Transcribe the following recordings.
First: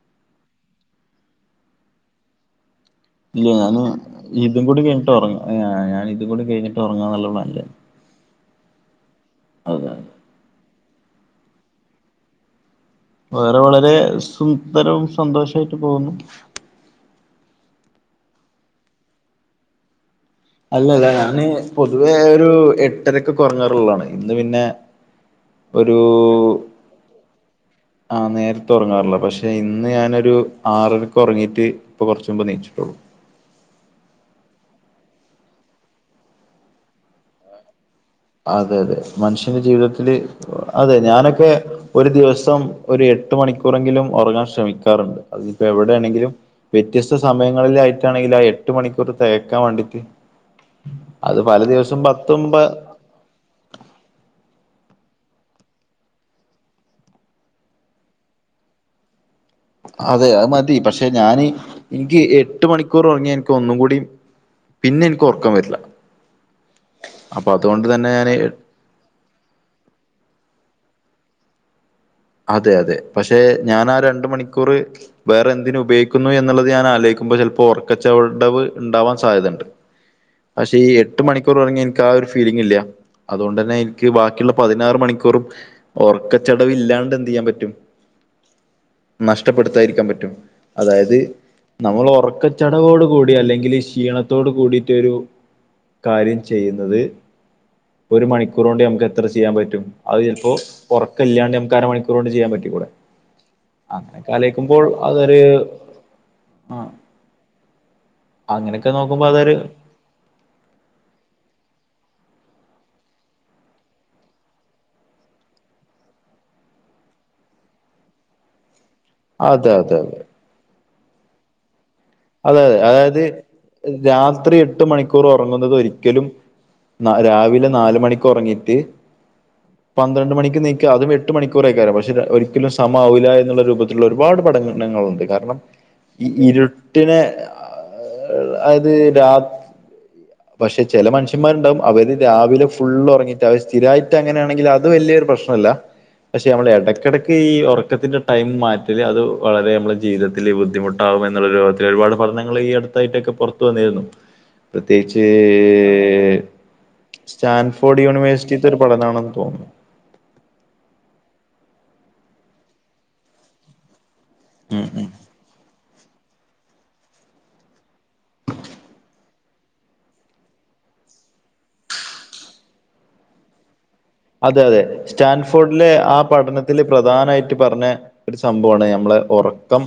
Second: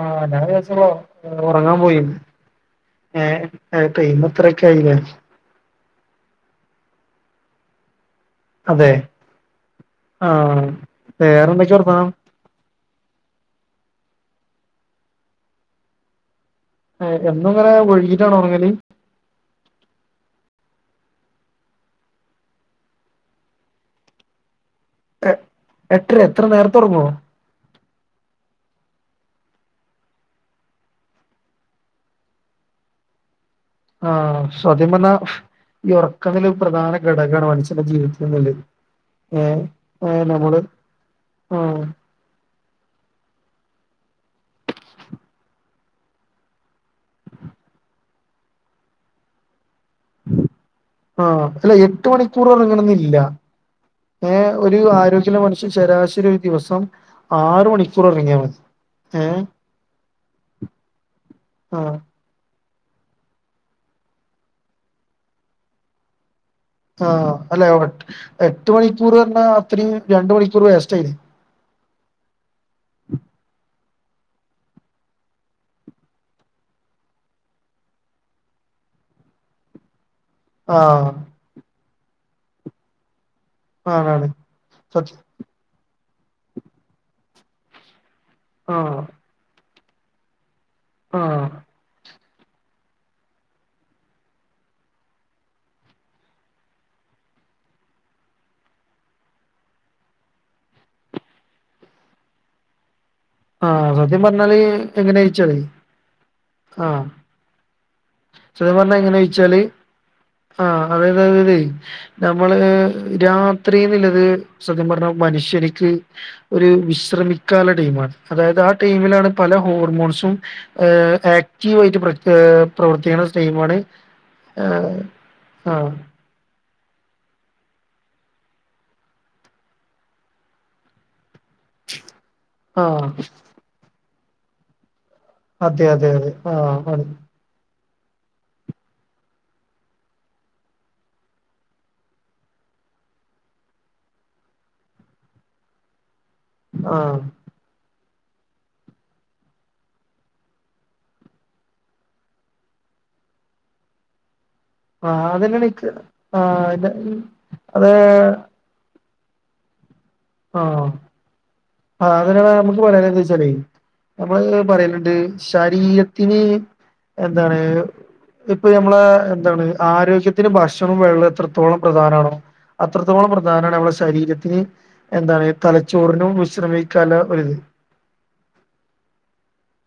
ആഹ് ഞാൻ വിചാരിച്ചു നിങ്ങൾ ഉറങ്ങാൻ പോയീന്ന് ഏഹ് ടൈം ഇത്രൊക്കെ ആയില്ലെ ഏഹ് അ ഞാൻ ഇത് കൂടി കഴിഞ്ഞിട്ട് ഉറങ്ങാന്നുള്ള പ്ലാനില അതെ അതെ ആഹ് വേറെന്തൊക്കെ വർത്താനം വേറെ വളരെ സുന്ദരവും സന്തോഷമായിട്ട് പോകുന്നു ഏഹ് എന്നും ഇങ്ങനെ വൈകീട്ടാണോ ഒറങ്ങല്? അല്ലല്ല ഞാന് പൊതുവേ ഒരു എട്ടരക്കൊക്കെ ഒറങ്ങാറുള്ളതാണ് ഇന്ന് പിന്നെ എ ഒരു എട്ടര ഇത്ര നേരത്തെ ഒറങ്ങോ? ആഹ് നേരത്തെ ഒറങ്ങാറ്ള്ളതാ പക്ഷെ ഇന്ന് ഞാനൊരു ആറരക്ക് ഒറങ്ങീറ്റ് ഇപ്പ കൊറച്ച് മുമ്പ് എണീച്ചിട്ടോള്ളൂ ആഹ് സത്യം പറഞ്ഞാ ഈ ഒറക്ക [unintelligible] ഒരു പ്രധാന ഘടകാണ് മനുഷ്യന്റെ ജീവിതത്തില് അതെ അതെ മനുഷ്യന്റെ ജീവിതത്തില് നമ്മള് അതെ ഞാനൊക്കെ ആഹ് ഒരു ദിവസം ഒരു എട്ട് മണിക്കൂറെങ്കിലും ഒറങ്ങാൻ ശ്രമിക്കാറുണ്ട് അതിപ്പോ എവിടാണെങ്കിലും വ്യത്യസ്ത സമയങ്ങളിലായിട്ടാണെങ്കിൽ ആ എട്ട് മണിക്കൂർ തികക്കാൻ വേണ്ടിട്ട് അത് ആഹ് പല അല്ല ദിവസം എട്ട് പത്തും മണിക്കൂർ പ ഒറങ്ങണന്നില്ല ഏഹ് ഒരു ആരോഗ്യള്ള മനുഷ്യൻ ശരാശരി ഒരു ദിവസം ആറ് മണിക്കൂർ ഒറങ്ങിയാ മതി. ഏഹ് അതെ അത് മതി പക്ഷെ ഞാന് ആഹ് ഇനിക്ക് എട്ട് എട്ട് മണിക്കൂർ ഒറങ്ങിയാ ഇനിക്ക് ഒന്നും കൂടി പിന്നെ എനിക്ക് ഉറക്കം വരില്ല ആഹ് അപ്പൊ അല്ല അതുകൊണ്ട് എട്ട് തന്നെ ഞാന് എട്ട് മണിക്കൂറ് പറഞ്ഞാ അത്രയും രണ്ട് മണിക്കൂർ വേസ്റ്റായി അതെ അതെ പക്ഷേ ഞാനാ രണ്ട് മണിക്കൂറ് വേറെ എന്തിന് ഉപയോഗിക്കുന്നു എന്നുള്ളത് ഞാൻ ആലോചിക്കുമ്പോ ചെലപ്പോ ഒറക്കച്ചവടവ് ഇണ്ടാവാൻ സാധ്യതയുണ്ട് പക്ഷെ ഈ ആഹ് എട്ട് മണിക്കൂർ ഒറങ്ങിയാ എനിക്ക് ആ ഒരു ഫീലിംഗ് ഇല്ല അതുകൊണ്ട് തന്നെ എനിക്ക് ആണാണ് ബാക്കിയുള്ള പതിനാറ് സത്യം മണിക്കൂറും ഒറക്കച്ചടവ് ഇല്ലാണ്ട് എന്ത് ചെയ്യാൻ പറ്റും ആഹ് നഷ്ട്ടപ്പെടുത്താതിരിക്കാൻ പറ്റും അതായത് ആഹ് നമ്മള് ഒറക്കച്ചടവോട് കൂടി അല്ലെങ്കില് ക്ഷീണത്തോട് കൂടിയൊരു കാര്യം ചെയ്യുന്നത് ഒരു മണിക്കൂറൊണ്ട് നമുക്ക് എത്ര ചെയ്യാൻ പറ്റും അത് ചെലപ്പോ ഒറക്കില്ലാണ്ട് നമുക്ക് അരമണി ക്കൂറ് കൊണ്ട് ചെയ്യാൻ പറ്റിക്കൂടെ ആഹ് സത്യം അങ്ങനൊക്കെ പറഞ്ഞാല് ആലോയ്ക്കുമ്പോൾ അതൊരു എങ്ങനെച്ചാലേ ആഹ് [unintelligible] ചോയിച്ചാല് ആ അത് [unintelligible] നമ്മള് രാത്രി എന്ന്ള്ളത് സത്യം പറഞ്ഞാ മനുഷ്യനിക്ക് ഒരു വിശ്രമിക്കാനുള്ള ടൈമാണ് അതായത് ആ ടൈമിലാണ് പല അതെ അതെ അതെ ഹോർമോൺസും ഏഹ് ആക്റ്റീവ് ആയിട്ട് പ്ര അതെ ഏഹ് അതെ അതായത് പ്രവർത്തിക്കുന്ന ടൈമാണ് രാത്രി ആഹ് എട്ട് മണിക്കൂർ ഒറങ്ങുന്നത് ഒരിക്കലും ന രാവിലെ നാല് മണിക്ക് ഒറങ്ങീറ്റ് പന്ത്രണ്ട് മണിക്ക് നീക്കാ അത് വെ എട്ട് മണിക്കൂറൊക്കെ ആവാം പക്ഷെ ഒരിക്കലും ആഹ് സമാവില്ല എന്നുള്ള രൂപത്തിലുള്ള ഒരുപാട് പഠനങ്ങളുണ്ട് കാര ണം അതെ അതെ ഇ അതെ ആഹ് ആണ് ഇരുട്ടിനെ ആഹ് അതായത് രാത് പക്ഷെ ചെല മനുഷന്മാരുണ്ടാവും അവര് രാവിലെ ഫുള്ള് ഒറങ്ങീട്ട് അവര് സ്ഥിരായിട്ട് അങ്ങനെയാണെങ്കിൽ അത് വലിയൊരു പ്രശ്നല്ല പക്ഷേ നമ്മള് ആഹ് എടക്കെടക്ക് ഈ ഒറക്കത്തിന്റെ ടൈം മാറ്റല് അത് വളരെ നമ്മളെ ജീവിതത്തില് ബുദ്ധിമുട്ടാവും എന്നുള്ളൊരു ഒരുപാട് പഠനങ്ങള് ഈ അടുത്തായിട്ടൊക്കെ പൊറത്തു വന്നിരുന്നു പ്രത്യേകിച്ച് ആഹ് അതന്നെയാണ് ഇക്ക് ആഹ് ഇത് അത് സ്റ്റാൻഫോർഡ് യൂണിവേഴ്സിറ്റി ഇതൊരു പഠനാണെന്ന് തോനുന്നു ആഹ് അ അങ്ങനാണേ നമ്മക്ക് പറയാന് ന്ന് വെച്ചാലേ നമ്മള് ഉം പറയല്ണ്ട് ശരീരത്തിന് എന്താണ് ഇപ്പം ഞമ്മളെ എന്താണ് ആരോഗ്യത്തിന് ഭക്ഷണവും വെള്ളോം എത്രത്തോളം പ്രധാനാണോ അത്രത്തോളം പ്രധാനാണ് നമ്മളെ ശരീരത്തിന് അതെ അതെ എന്താണ് സ്റ്റാൻഫോർഡിലെ ആ തലച്ചോറിനും പഠനത്തില് വിശ്രമിക്കാനുള്ള പ്രധാനായിട്ട് ഒരിത് പറഞ്ഞെ ഒരു സംഭവാണ് ഞമ്മളെ ഒറക്കം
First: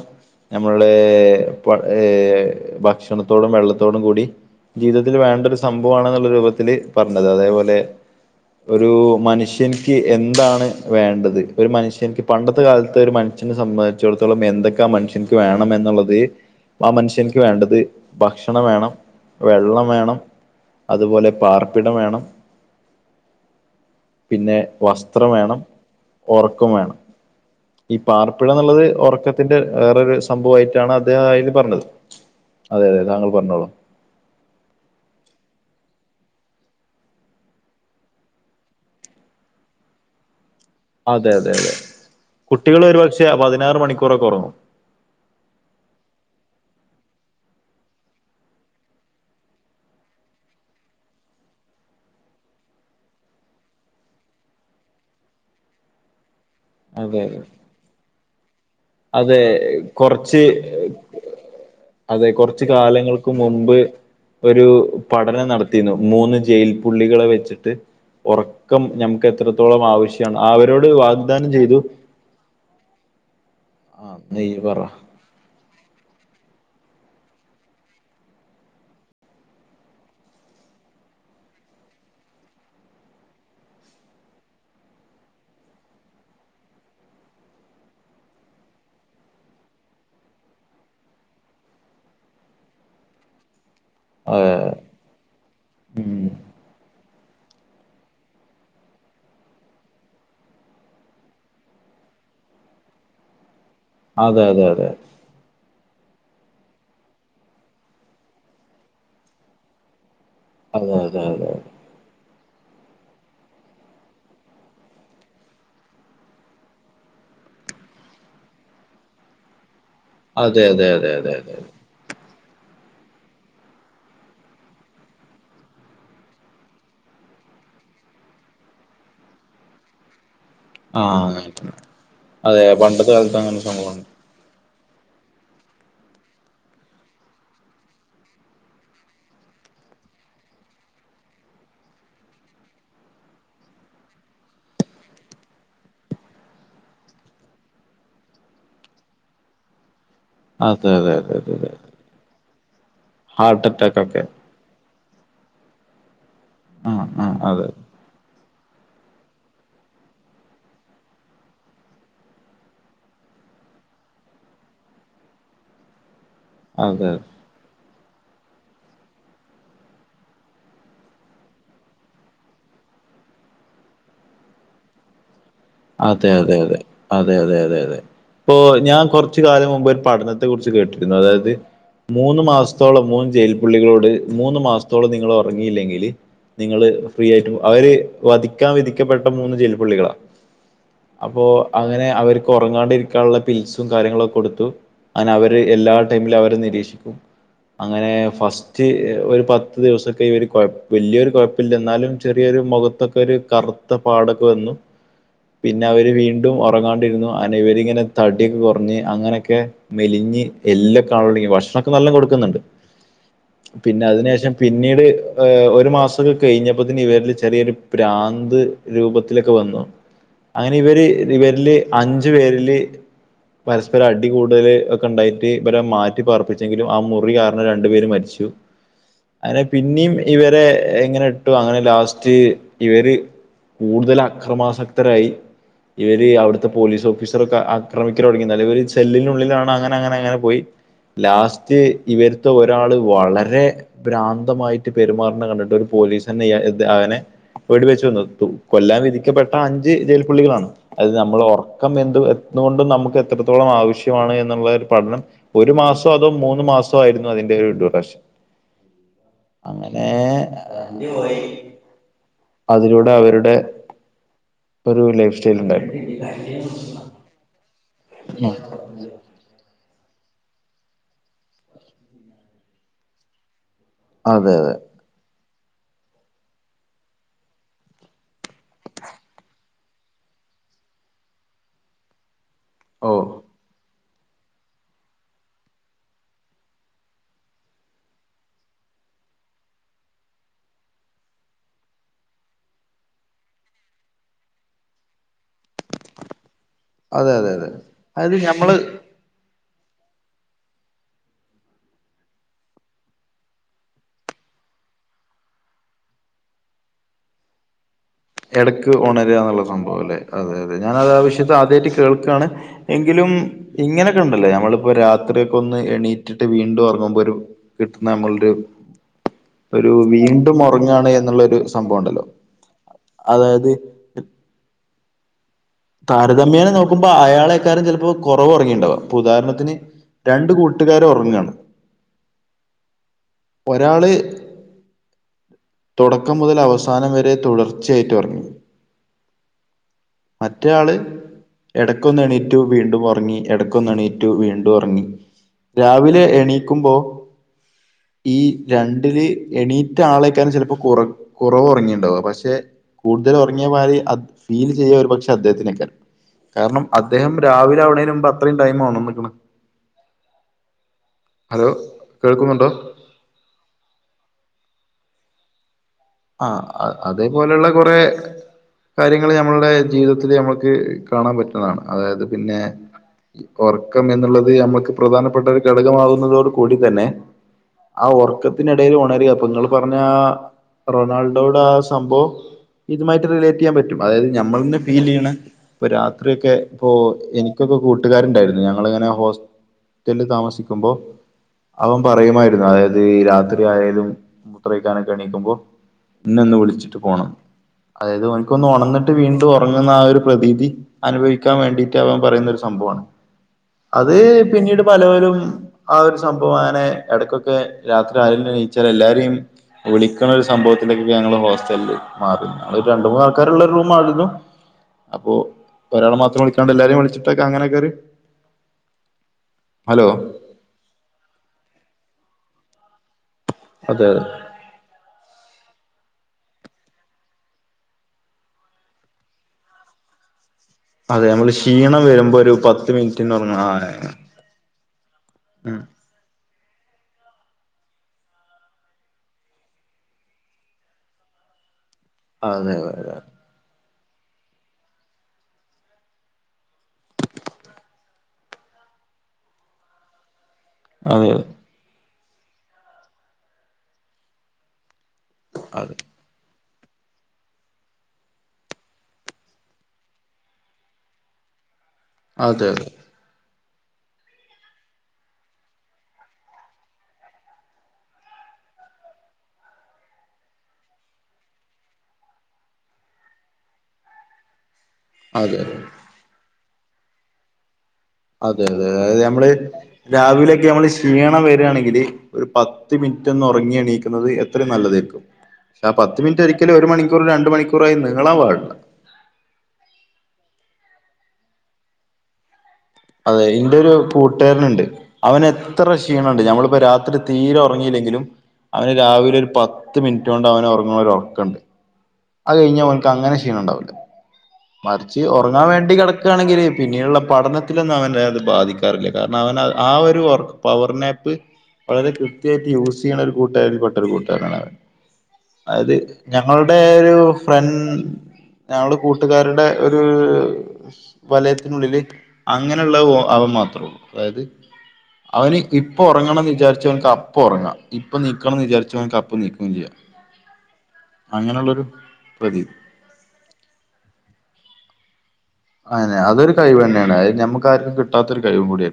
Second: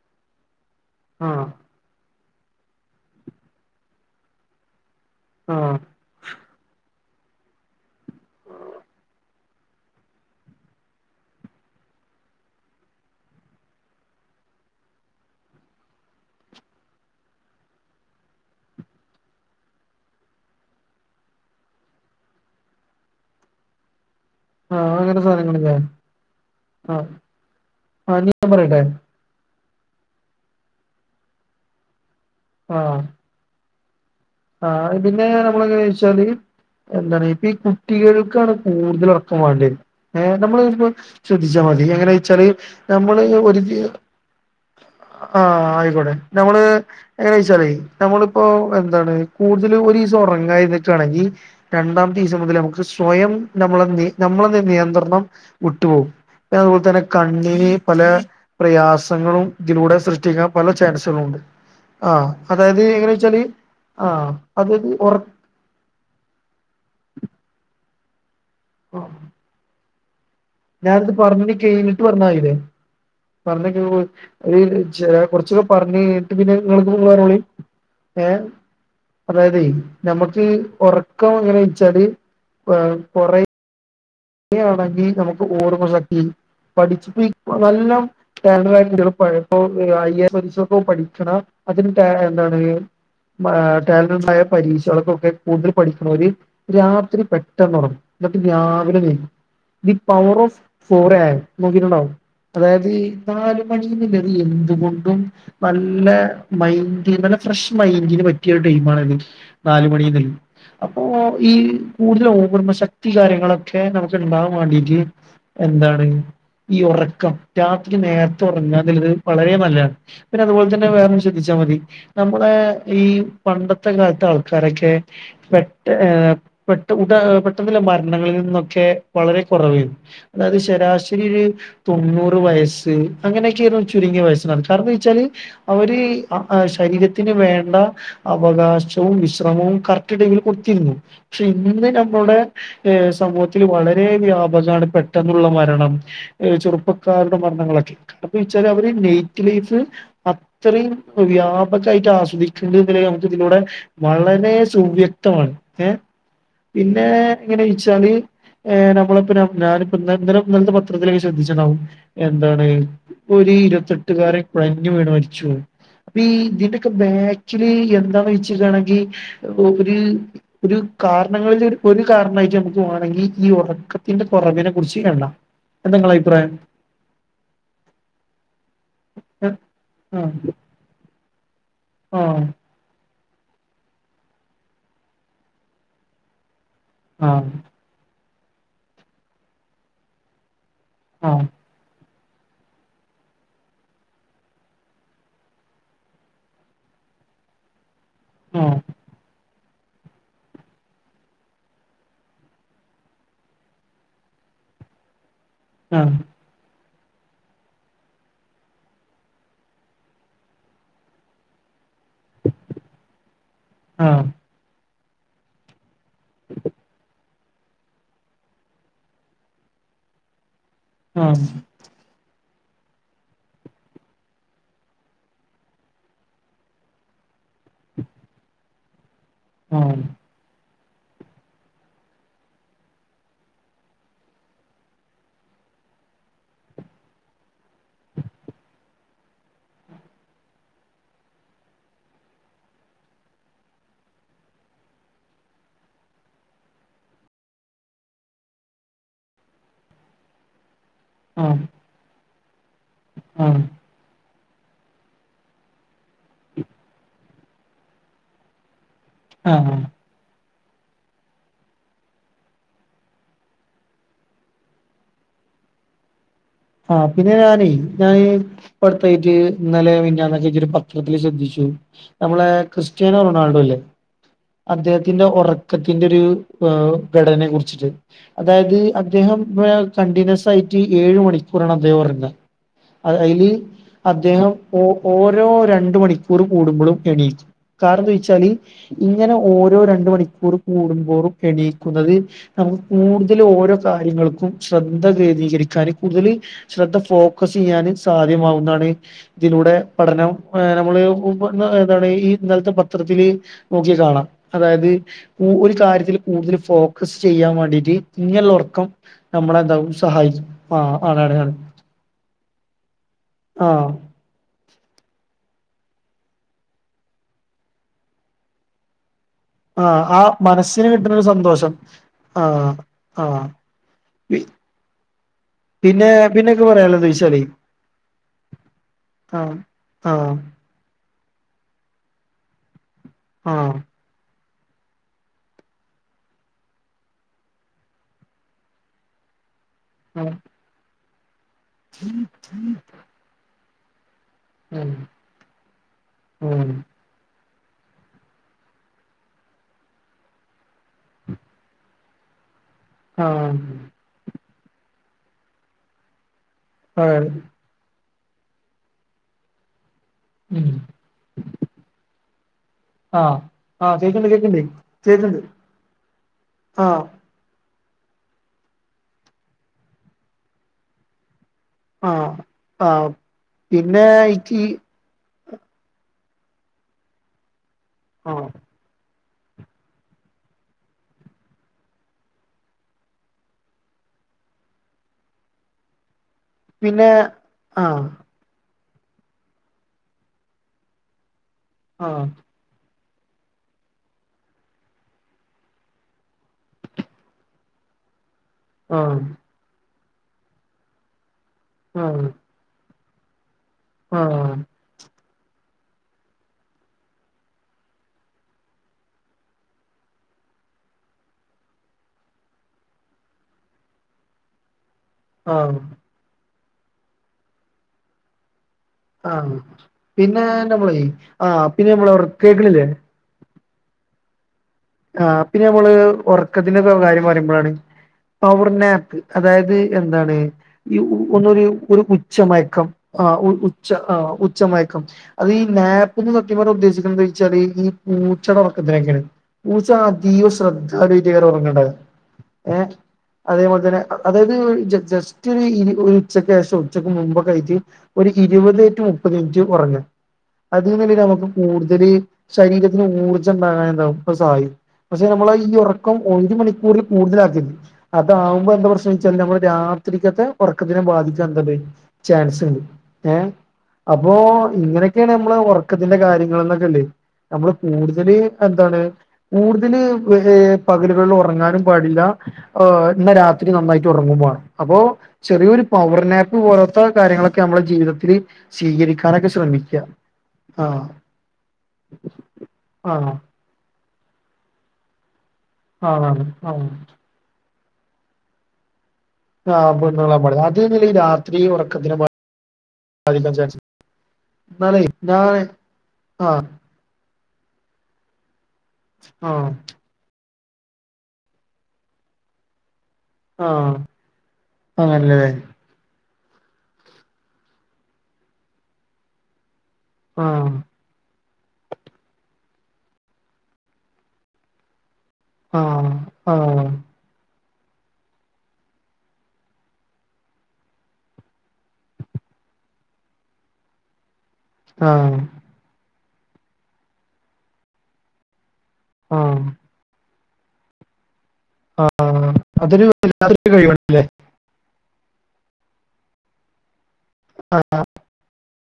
ഞമ്മള് ആഹ് [unintelligible] ഏഹ് ഭക്ഷണത്തോടും വെള്ളത്തോടും കൂടി ജീവിതത്തിൽ വേണ്ട ഒരു ആഹ് സംഭവാണെന്നുള്ള രൂപ ത്തില് പറഞ്ഞത് അതേപോലെ ഒരു മനുഷ്യനിക്ക് എന്താണ് വേണ്ടത് ഒരു മനുഷ്യന്ക്ക് പണ്ടത്തെ കാലത്ത് ഒരു മൻ ഷ്യനെ സംബന്ധിച്ചിടത്തോളം എന്തൊക്കാ മനുഷ്യൻക്ക് വേണം എന്നുള്ളത് ആ മനുഷ്യനിക്ക് വേണ്ടത് ഭക്ഷണം വേണം വെള്ളം വേണം അതുപോലെ പാർപ്പിടം വേണം പിന്നെ ആഹ് അങ്ങനെ വസ്ത്രം വേണം സാധനങ്ങളില്ലേ ഒറക്കം വേണം ആഹ് ഈ ആഹ് ഇനി ഞാൻ പറയട്ടെ പാർപ്പിടന്നുള്ളത് ഒറക്ക ത്തിന്റെ വേറൊരു സംഭവായിട്ടാണ് അദ്ദേഹം അയില് പറഞ്ഞത് അതെ അതെ താങ്കൾ പറഞ്ഞോളൂ ആഹ് പിന്നെ നമ്മള് ചെറിയ എന്താണ് ഇപ്പം ഈ കുട്ടികൾക്കാണ് കൂടുതൽ ഒറക്കം വാണ്ടിയെ ഏ നമ്മള് [unintelligible] അതെ അതെ ശ്രദ്ധിച്ചാ അതെ മതി എങ്ങനെ വെച്ചാല് കുട്ടികൾ നമ്മള് ഒരുപക്ഷെ പതിനാറ് ഒരുതിയ മണിക്കൂറൊക്കെ ഉറങ്ങും ആഹ് ആയിക്കോട്ടെ നമ്മള് എങ്ങനെയാ വെച്ചാലേ നമ്മളിപ്പോ എന്താണ് കൂടുതല് ഒരീസം ഒറങ്ങാ ഇരുന്നിട്ടാണെങ്കി രണ്ടാമത്തീസം മുതല് നമുക്ക് സ്വയം നമ്മളന്നി നമ്മളെന്ന നിയന്ത്രണം വിട്ടുപോവും പിന്നെ അതുപോൽ തന്നെ അതെ അതെ കണ്ണിന് പല അതെ പ്രയാസങ്ങളും ഇതിലൂടെ കുറച്ച് സൃഷ്ടിക്കാൻ പല ചാൻസുകളും ഉണ്ട് അതെ ആഹ് കുറച്ച് അതായത് എങ്ങന കാലങ്ങൾക്ക് വെച്ചാല് മുമ്പ് ആഹ് ഒരു പഠനം നടത്തീന്നു മൂന്ന് ജയിൽ പുള്ളികളെ വെച്ചിട്ട് ഒറ ക്കം ഞംക്ക് എത്രത്തോളം ആവശ്യാണ് അവരോട് വാഗ്ദാനം ചെയ്തു [unintelligible] കൊറച്ച് ആ നീ പറ പറഞ്ഞു കഴിഞ്ഞിട്ട് പിന്നെ നിങ്ങള് പോവർഞ്ഞൊളി ഏ അതായതെ നമ്മക്ക് ഒറക്കം എങ്ങനെ വെച്ചാല് കൊറേ ഒറങ്ങി നമുക്ക് ഓർമ്മ ശക്തി പഠിച്ചിട്ട് നല്ലോം സ്റ്റാൻ്റേഡ് [unintelligible] പഠിക്കണം അതിന് ടാ എന്താണ് മാ ടാലൻ്റട് ആയ അതെ പരീഷ് ചെലപ്പൊക്കെ കൂടുതൽ ഉം. പഠിക്കണോര് രാത്രി പെട്ടെന്ന് ഒറങ്ങും എന്നിട്ട് രാവിലെ എണീ ദി പവർ ഓഫ് ഫോർ ഏ നോക്കിട്ടുണ്ടാവും അതായത് ഈ നാലു മണീന്നുള്ളത് അതെ അതെ അതെ എന്തുകൊണ്ടും നല്ല മൈൻ്റ് നല്ല ഫ്രഷ് മൈൻ്റിന് പറ്റിയൊരു ടൈമാണത് നാലുമണീന്ന് അതെ അപ്പോ അതെ അതെ ഈ കൂടുതൽ ഓർമ്മ ശക്തി കാര്യങ്ങളൊക്കെ നമുക്ക് ഉണ്ടാവാൻ വാണ്ടിട്ട് എന്താണ് ഈ ഒറക്കം രാത്രി നേരത്തെ ഒറങ്ങാന്നുള്ളത് വളരെ നല്ലതാണ് പിന്നെ അതെ അതുപോല അതെ തന്നെ അതെ വേറെ അതെ അതെ ചിന്തിച്ചാ മതി നമ്മുടെ ഈ പണ്ടത്തെ കാൽത്തെ ആൾക്കാരൊക്കെ പെട്ട് ഏ പെട്ടു ഊട്ട പെട്ടെന്നുള്ള മരണങ്ങളിൽ നിന്നൊക്കെ വളരെ കൊറവായ്ന്നു എന്താന്ന് വെച്ചാ ആ ശരാശരി ഒരു തൊണ്ണൂറ് അതെ വയസ്സ് പണ്ടത്തെ കാലത്ത് അങ്ങനെ അങ്ങനയൊക്കെ ആയ്ന്നു സംഭവമാണ് ചുരുങ്ങിയ വയസിനത് കാരണംന്ന് വെച്ചാല് അവര് ശരീരത്തിന് വേണ്ട അവകാശവും വിശ്രമവും കറക്റ്റ് ടൈമില് കൊടുത്തിരുന്നു പക്ഷെ ഇന്ന് നമ്മുടെ സമൂഹത്തിൽ വളരെ വളരെ വ്യാപകാണ് പെട്ടെന്നുള്ള മരണം ചെറുപ്പക്കാരുടെ മരണങ്ങളൊക്കെ അപ്പൊ ച്ചാല് അവര് നൈറ്റ് ലൈഫ്. അത്രിം അതെ അതെ അതെ അതെ അതെ വ്യാപകായിട്ട് ആസ്വദിക്കേണ്ട. [unintelligible] ഇതിലൂടെ ഹാർട്ട് അറ്റാക്ക് ഒക്കെ വളരെ സു വ്യക്തമാണ് ഏ. ആ പിന്നെ ആ എങ്ങനെ അതെ യ്ച്ചാല്. ഏ നമ്മളിപ്പ ഞാനിപ്പ ഇന്നെ ഇന്നലെ ഇന്നലത്തെ പത്രങ്ങളിലേ ശ്രദ്ധിച്ചുണ്ടാവും എന്താണ്. ഇപ്പൊ ഒരു ഇരുപത്തെട്ടുകാരൻ കുഴഞ്ഞു വീണ് മരിച്ചു അപ്പൊ ഈ ഇതിന്റൊക്കെ അതെ ബക്ക്. ച്ച്വലീ എന്താ ചൊയിച്ചകാണെങ്കില് ഒര്. ഒരു കാരണങ്ങളിലൊരു ഒരു കാരണായിട്ട് നമക്ക് വാണങ്കിൽ. ഈ ഒറക്കത്തിന്റെ കൊറവിനെ കുറിച്ച് വേണ്ട. അതെ അതെ അതെ അതെ അതെ അതെ അതെ. ഇപ്പോ ഞാൻ കൊറ്ച്ച് എ കാലം മുമ്പ് ഒരു പഠനത്തെ ആഹ് കുറിച്ച് കേട്ടിരുന്നു അതായത് മൂന്ന് ആഹ് മാസം. ത്തോളം മൂന്ന് ജയിൽപുള്ളികളോട് മൂന്ന് മാസത്തോളം നിങ്ങൾ ഒറങ്ങിയില്ലെങ്കിൽ നിങ്ങള്. ഫ്രീ ആയിട്ടും അവര് വധിക്കാൻ വിധിക്കപ്പെട്ട മൂന്ന് ജെയിൽപുള്ളികളാ. അപ്പോ ആഹ് അങ്ങനെ അവർക്ക് ഒറങ്ങാണ്ടിരിക്കാൻള്ള പീൽസും കാര്യങ്ങളൊക്കെ കൊടുത്തു. അങ്ങനെ അവര് എല്ലാ ടൈമിലും അവരെ നിരീക്ഷിക്കും അങ്ങനെ ആഹ് ഫസ്റ്റ് എ. ഒരു പത്ത് ദിവസൊക്കെ ഇവര് കൊഴ വല്ല്യൊരു കൊഴപ്പല്ല്യ ന്നാലും ചെറിയൊരു മൊഖത്തൊക്കെ ഒരു കറു. ത്ത പ്പാടൊക്കെ വന്നു. പിന്നെ അവര് ആഹ് വീണ്ടും ഒറങ്ങാണ്ടിരുന്നു അനെ ഇവരിങ്ങനെ തടിം കൊറഞ്ഞ് അങ്ങനെയൊക്കെ. മെലിഞ്ഞ് എല്ലൊക്കെ കാണലൊട്ങ്ങി ഭക്ഷണൊക്കെ നല്ലണം കൊടുക്കുന്നുണ്ട്. പിന്നെ ആഹ് അതിനേഷം പിന്നീട് ഏ ഒരു മാസൊക്കെ കഴിഞ്ഞപ്പത്തന് ഇവരിൽ ചെറിയൊരു. പ്രാന്ത് രൂപത്തിലൊക്കെ വന്നോ? അങ്ങനെ ഇവര് ആഹ് ഇവരില് അഞ്ചു പേരില്. പരസ്പരം അടി കൂടുതൽ ഒക്കെ ഉണ്ടായിട്ട് ഇ വരെമാറ്റി പാർപ്പിച്ചെങ്കിലും ആ മുറി കാരണം രണ്ടുപേരും മരിച്ചു. അതെ ആഹ് ആഹ് പിന്നിം. ഇവരെ ഇങ്ങനെ ഇട്ടു അങ്ങനെ ലാസ്റ്റ് ഇവര് കൂടുതൽ അക്രമാസക്. ഇത്രായ്. ഇവര് അവിടുത്തെ പോലീസ് ഓഫീസറൊക്കെ ആക്രമിക്കൽ തൊടങ്ങി. നെലവിൽ സെല്ലിനുള്ളിലാണ് അങ്ങനെ അങ്ങനെ അങ്ങനെ പോയി. ലാസ്റ്റ് ഇവര്ത്തെ ഒരാള് വളരെ. ഭ്രാന്തമായിട്ട് പെരുമാറണ കണ്ടിട്ട് ഒരു പോലീസന്നെ ഇയാ അങ്ങനെ. വെടി വെച്ച് കൊന്നത്തു കൊല്ലാൻ വിധിക്കപ്പെ. ആ അഞ്ച് ജയിൽപ്പുള്ളികളാണ് അത് നമ്മൾ ആഹ് ഒറക്കം എന്ത് എന്തുകൊണ്ടും നമുക്ക് ആഹ് എത്രത്തോളം ആവശ്യ. ശ്യമാണ് എന്നുള്ളരു പഠനം ഒരു മാസോ അതോ മൂന്ന് മാസോ ആയിരുന്നു അതിന്റെ ഒരു ഡ്യൂറേഷൻ. ആഹ് ആഹ്. ഏ അതിലൂടെ അവരുടെ. ഒരു ലൈഫ് സ്റ്റൈൽ ഉണ്ടായിരുന്നു. ആഹ പിന്നെ ഞാനെ ഞൻ. അതെ പ്പടുത്തായിട്ട് ഇന്നലെ മിഞ്ഞാന്നൊക്കെയ്റ്റ് ഒരു പത്രത്തിൽ ശ്രദ്ധിച്ചു. നമ്മളെ ക്രിസ്ത്യാനോ റൊണാൾഡോ ഇല്ലേ അതെ അദ്ദേഹത്തിന്റെ ഒറ. ക്കത്തിന്റെ ഒരു ഏ ഘടനയെ കുറിച്ചിട്ട്. അതായത് അദ്ദേഹം കണ്ടിന്യൂസ് ആയിട്ട് ഏഴ് മണി. ക്കൂറാണ് അദ്ദേഹം ഒറങ്ങ ഓ അത് അയ്ൽ. അദ്ദേഹം ഒ ഓരോ രണ്ട് മണിക്കൂർ കൂടുമ്പോളും എണീക്കും. കാരണം ന്താചോയ്ച്ചാല്. ഇങ്ങനെ ഓരോ രണ്ട് മണിക്കൂർ കൂടുന്തോറും എണീക്കുന്നത്. നമ്മ കൂടുതൽ ഓരോ കാര്യങ്ങൾക്കും ശ്രദ്ധ കേന്ദ്രീകരിക്കാൻ കൂടുതൽ. ശ്രദ്ധ അതെ അതെ ഫോക്കസ് അതെ ചെയ്യാന് അതായത് ഞമ്മള് സാധ്യമാവുന്നാണ്. ഇതിലൂടെ പഠനം ഏ നമ്മള് [unintelligible] എതാണ് ഈ ഇന്നൽത്തെ പത്രത്തില്. നോക്കികാണാം അതായത് ഒരു കാര്യത്തിൽ കൂടുതൽ ഫോക്കസ് ചെയ്യാൻ വാണ്ടീട്ട്. ഇങ്ങനള്ളോർക്കം ഇടക്ക് നമ്മളെ ന്താവും സഹായിക്കും. ആ ആണ് ആണ് വിശത്തെ ആണ് ആദ്യയിട്ട് കേൾക്കണ് എങ്കിലും ആഹ് ഇങ്ങനെ ണ്ടല്ലേ നമ്മളിപ്പോൊ രാത്രിയോക്കെ ഒന്ന് എണീറ്റിട്ട് വീണ്ടും ഒറങ്ങുമ്പോ ഒരു കിട്ടുന്ന നമ്മള്ടെ ആഹ് ആ മനസ്സിന് കിട്ടുന്നോരു എന്നുള്ളൊരു സന്തോഷം സംഭവം ഉണ്ടല്ലോ ആഹ് ആ അതായത് ബി താരതമ്യേനെ നോക്കുമ്പോ അയാളെക്കാരം ചിലപ്പോ കുറവോറങ്ങിണ്ടാവ പ്പൊ ആഹ് ഉദാരനത്തിന് ആഹ് രണ്ട് കൂട്ടി ട്ടുകാരൊറങ്ങാണ് ആഹ് ഒരാള് തുടക്കം മുതല് അവസാനം വരെ തുടർച്ചയായിറ്റൊറങ്ങി ആഹ് മറ്റയാള് എടക്കൊന്ന് എണീറ്റു വീണ്ടും ഒറങ്ങി എടക്കൊന്ന് എണീ റ്റു ഉം വീണ്ടുഒറങ്ങി രാവിലെ ഉം എണീക്കുമ്പോ ഈ രണ്ടില് എണീറ്റ ആളെ ചെലപ്പോ കുറവൊറങ്ങിണ്ടാവ പക്ഷെ ആഹ് കൂടുതലൊറങ്ങിയമാരി അദ് - ഫീൽ ചെയ്യൊരു പക്ഷെ അദ്ദേഹത്തിനികാരം കാരണം ആഹ് അദ്ദേഹം രാവിലാവണേന്മുമ്പ അത്രയും ടൈമൊണന്നിക്ക്ണ് ഉം ഹലോ കേൾക്കുന്നുണ്ടോ? ആഹ് ആഹ കേക്കണ്ട് കേക്കണ്ട് ച്ചേക്ക്ണ്ട് ആ അതേപോലുള്ള കുറെ കാര്യങ്ങൾ ഞമ്മളുടെ ജീവിതത്തില് നമ്മക്ക് കാണാപറ്റുന്നതാണ് അതായത് ആഹ് പിന്നെ ആഹ് ഉറക്കം പിന്നെ എന്നുള്ളത് ഇക്കി നമ്മക്ക് പ്രധാനപ്പെട്ട ഒരു ഘടകമാകുന്നതോട് കൂടി തന്നെ ആ ആഹ് ഒർക്കത്തിനെ ടെല് ഒണരാ പ്പൊ നിങ്ങള് പറഞാ റൊണാൾഡോടെ ആ സംഭവം ഇതുമായിട്ട് റിലേറ്റിയ്യാൻ പറ്റും അതായത് നമ്മളെന്നെ ഫീൽ ചെയ്യ്ണ ഇപ്പോ രാത്രിയൊക്കെ ഓ പിന്നെ എനിക്കൊരു ആഹ് കൂട്ടുകാരുണ്ടായിരുന്നു ഞങ്ങളിങ്ങനെ ഹോസ്റ്റലിൽ താമസിക്കുമ്പോ അവൻ ആഹ് പറയുമായിരുന്നു അതായത് ഈ രാത്രി ആയാലും മുത്രയ്ക്കാനൊക്കെ എണീക്കുമ്പോ ഇന്ന ഒന്ന് വിളിച്ചിട്ട് പോണം അതായത് ഓൻക്കൊന്ന് ഒണന്നിട്ട് ആഹ് വീണ്ടും ഒറങ്ങുന്ന ആ ഒരു പ്രതീതി അനുഭവിക്കാൻ വേണ്ടിട്ടവൻ ആഹ് പറയുന്നൊരു സംഭവണ് അത് ആഹ് പിന്നീട് പലപ്പോരും ആ ഒരു സംഭവം അങ്ങനെ ഇടയ്ക്കൊക്കെ രാത്രി ആരേലു നീച്ചാൽ എല്ലാരെയും വിളിക്കണോരു സംഭവ [unintelligible] ഹോസ്റ്റലിൽ മാറി ഞങ്ങളൊരുരണ്ടുമൂന്നൾക്കാരുള്ളരു റൂമായിരുന്നു അപ്പൊ ആഹ് ഒരാള മാത്രം വിളിക്കാണ്ട് എല്ലാരേം വിളിച്ചിട്ടക്കെ അങ്ങനൊക്കൊര് ആഹ് പിന്നെ [unintelligible] ആഹ് പിന്നെ നമ്മള് വർ കേക്കണില്ലേ അതെ അതെ ആഹ് പിന്നമ്മള് ഒറക്കത്തില് സ്വകര്യം പറയുമ്പഴാണ് പൗർണർനേക്ക് അതായത് എന്താണ്? ഈ അതെ നമ്മള് ഒന്നൊരു ഒരു ക്ഷീണം ഉച്ച വരുമ്പോ ഒരു മയക്കം പത്ത് ആ മിനിറ്റിന് ഉറങ്ങണം ഉച്ച ആ ഉച്ച മയക്കം അത് ഈ ഉം നാപ്പ് ഒന്ന് സത്യപർന്ന ഉദ്ദേശിക്കുന്നത് [unintelligible] ഈ പൂച്ചട ഒറക്കത്തിനക്കാരം പൂച്ച അതീവ ശ്രദ്ധ [unintelligible] ഒറങ്ങണേ ആഹ് അതെ അതെ അതേപോലെ ത്തന്നെ അതായത് ജസ്റ്റ് ഒരു ഇരു ഉച്ചക്ക് ശേഷോ ഉച്ചക്ക് മുമ്പൊക്കായ്ട്ട് ഒരു ഇരുപത്റ്റു മുപ്പത്തിൻറ്റ് ഒറങ്ങ അതീനെ അതെ നമുക്ക് കൂടുതൽ ശരീരത്തിന് ഊർജ്ജ [unintelligible] പസായിക്കും പക്ഷെ നമ്മളെ ഈ അതെ ഒറക്കം ഒരു മണിക്കൂറിൽ കൂടുതലാക്കരുത് അതാവുമ്പോ എന്താ പ്രശ്നം ച്ചാല് നമ്മളെ രാത്രിക്കത്തെ ഉറക്കത്തിനെ ബാധിച്ചാന്താത് അതെ ചാൻസ്ണ്ട് ഏഹ് അപ്പോ ഇങ്ങനെക്കെണ് നമ്മളെ ഒറക്കത്തിന്റെ കാര്യങ്ങളെന്നൊക്കെല്ലേ നമ്മള് കൂടുതല് എന്താണ്? കൂടുതൽ ഏഹ് പകലുകളിൽ ഒറങ്ങാനും പാടില്ല ഏഹ് ഇന്ന രാത്രി നന്നായിറ്റ് ഒറങ്ങും മാണം അപ്പോ അതെ ചെറിയൊരു പവർനാപ്പ് പോലത്തെ കാര്യങ്ങളൊക്കെ നമ്മുടെ ജീവിതത്തി അതെ അതെ അതായത് നമ്മള് രാവിലെക്കെ നമ്മള് ആഹ് ക്ഷീണം വരാണെങ്കില് ഒരു പത്ത് മിനിറ്റ് ആണോ ഒന്ന് ഒറങ്ങിയെണീക്കു ന്നത് എത്ര നല്ലതേര്ക്കും പക്ഷെ ആ പത്ത് ആണാണ് മിനിറ്റ് ഒരിക്കലും ആഹ് ഒരു മണിക്കൂറ് രണ്ട മണിക്കൂറായി നീളാം പാടില്ല ആ [unintelligible] അത് ഈ രാത്രി ഉറക്കത്തി അതെ എന്റൊരു കൂട്ടുകാരന്ണ്ട് എന്നാലേ ഞാൻ അവനെത്ര ക്ഷീണണ്ട് ആഹ് ഞമ്മളിപ്പോ രാത്രി തീരെ ഒറങ്ങിലെങ്കിലും അവന് രാവിലെ ഒരു ആഹ് പത്ത് മിനിറ്റോണ്ട് അവന് ഒറങ്ങണ ഒര് ഒറക്കണ്ട് അയ് കഴിഞാ ഓന്ക്ക് അങ്ങനെ ക്ഷീണണ്ടാവുല്ല ആഹ് മറിച്ച് അങ്ങനെല്ലേ ഒറങ്ങാൻ വേണ്ടി കെടക്കാണെങ്കില് പിന്നീട്ള്ള പഠനത്തിലൊന്നും അവനെ അത് ബാധിക് റില്ല കാരണവന് ആ ഒരു ഒറ ആഹ് പവർനാപ്പ് വളരെ കൃത്യായിട്ട് യൂസ്യ്യണ ഒരു കൂട്ടുക്കാരിൽ പെട്ടൊരു കൂട്ടുകാരാണവൻ അത് ആഹ് ആഹ് ഞങ്ങളുടെയൊരു ഫ്രൺ ഞങ്ങള് കൂ ട്ടുകാരുടെ ഒരൂ വലയത്തിനുള്ളില് അങ്ങനെള്ള ഓഹ് അവൻ മാത്രൊള്ളൂ അതായത് ആഹ് അവന് ഇപ്പൊ ഒറങ്ങണം വിചാരിച്ച ഓന്ക്ക് അപ്പൊ ഒറങ്ങ ഇപ്പൊ നീക്കണം വിചാരി ച്ച ഓന്ക്കപ്പൊ ആഹ് നീക്കും ചെയ്യാ അങ്ങനെള്ളൊരു ആഹ് പ്രതീതി അതൊരു വല്ലാത്ത ഒരു കഴിവാണ്ല്ലേ അയെന്നെ അതൊര് കയിവെന്നെണ് അത് നമുക്കാർക്കും കിട്ടാത്തോരു കഴിവും കൂടിയാണ്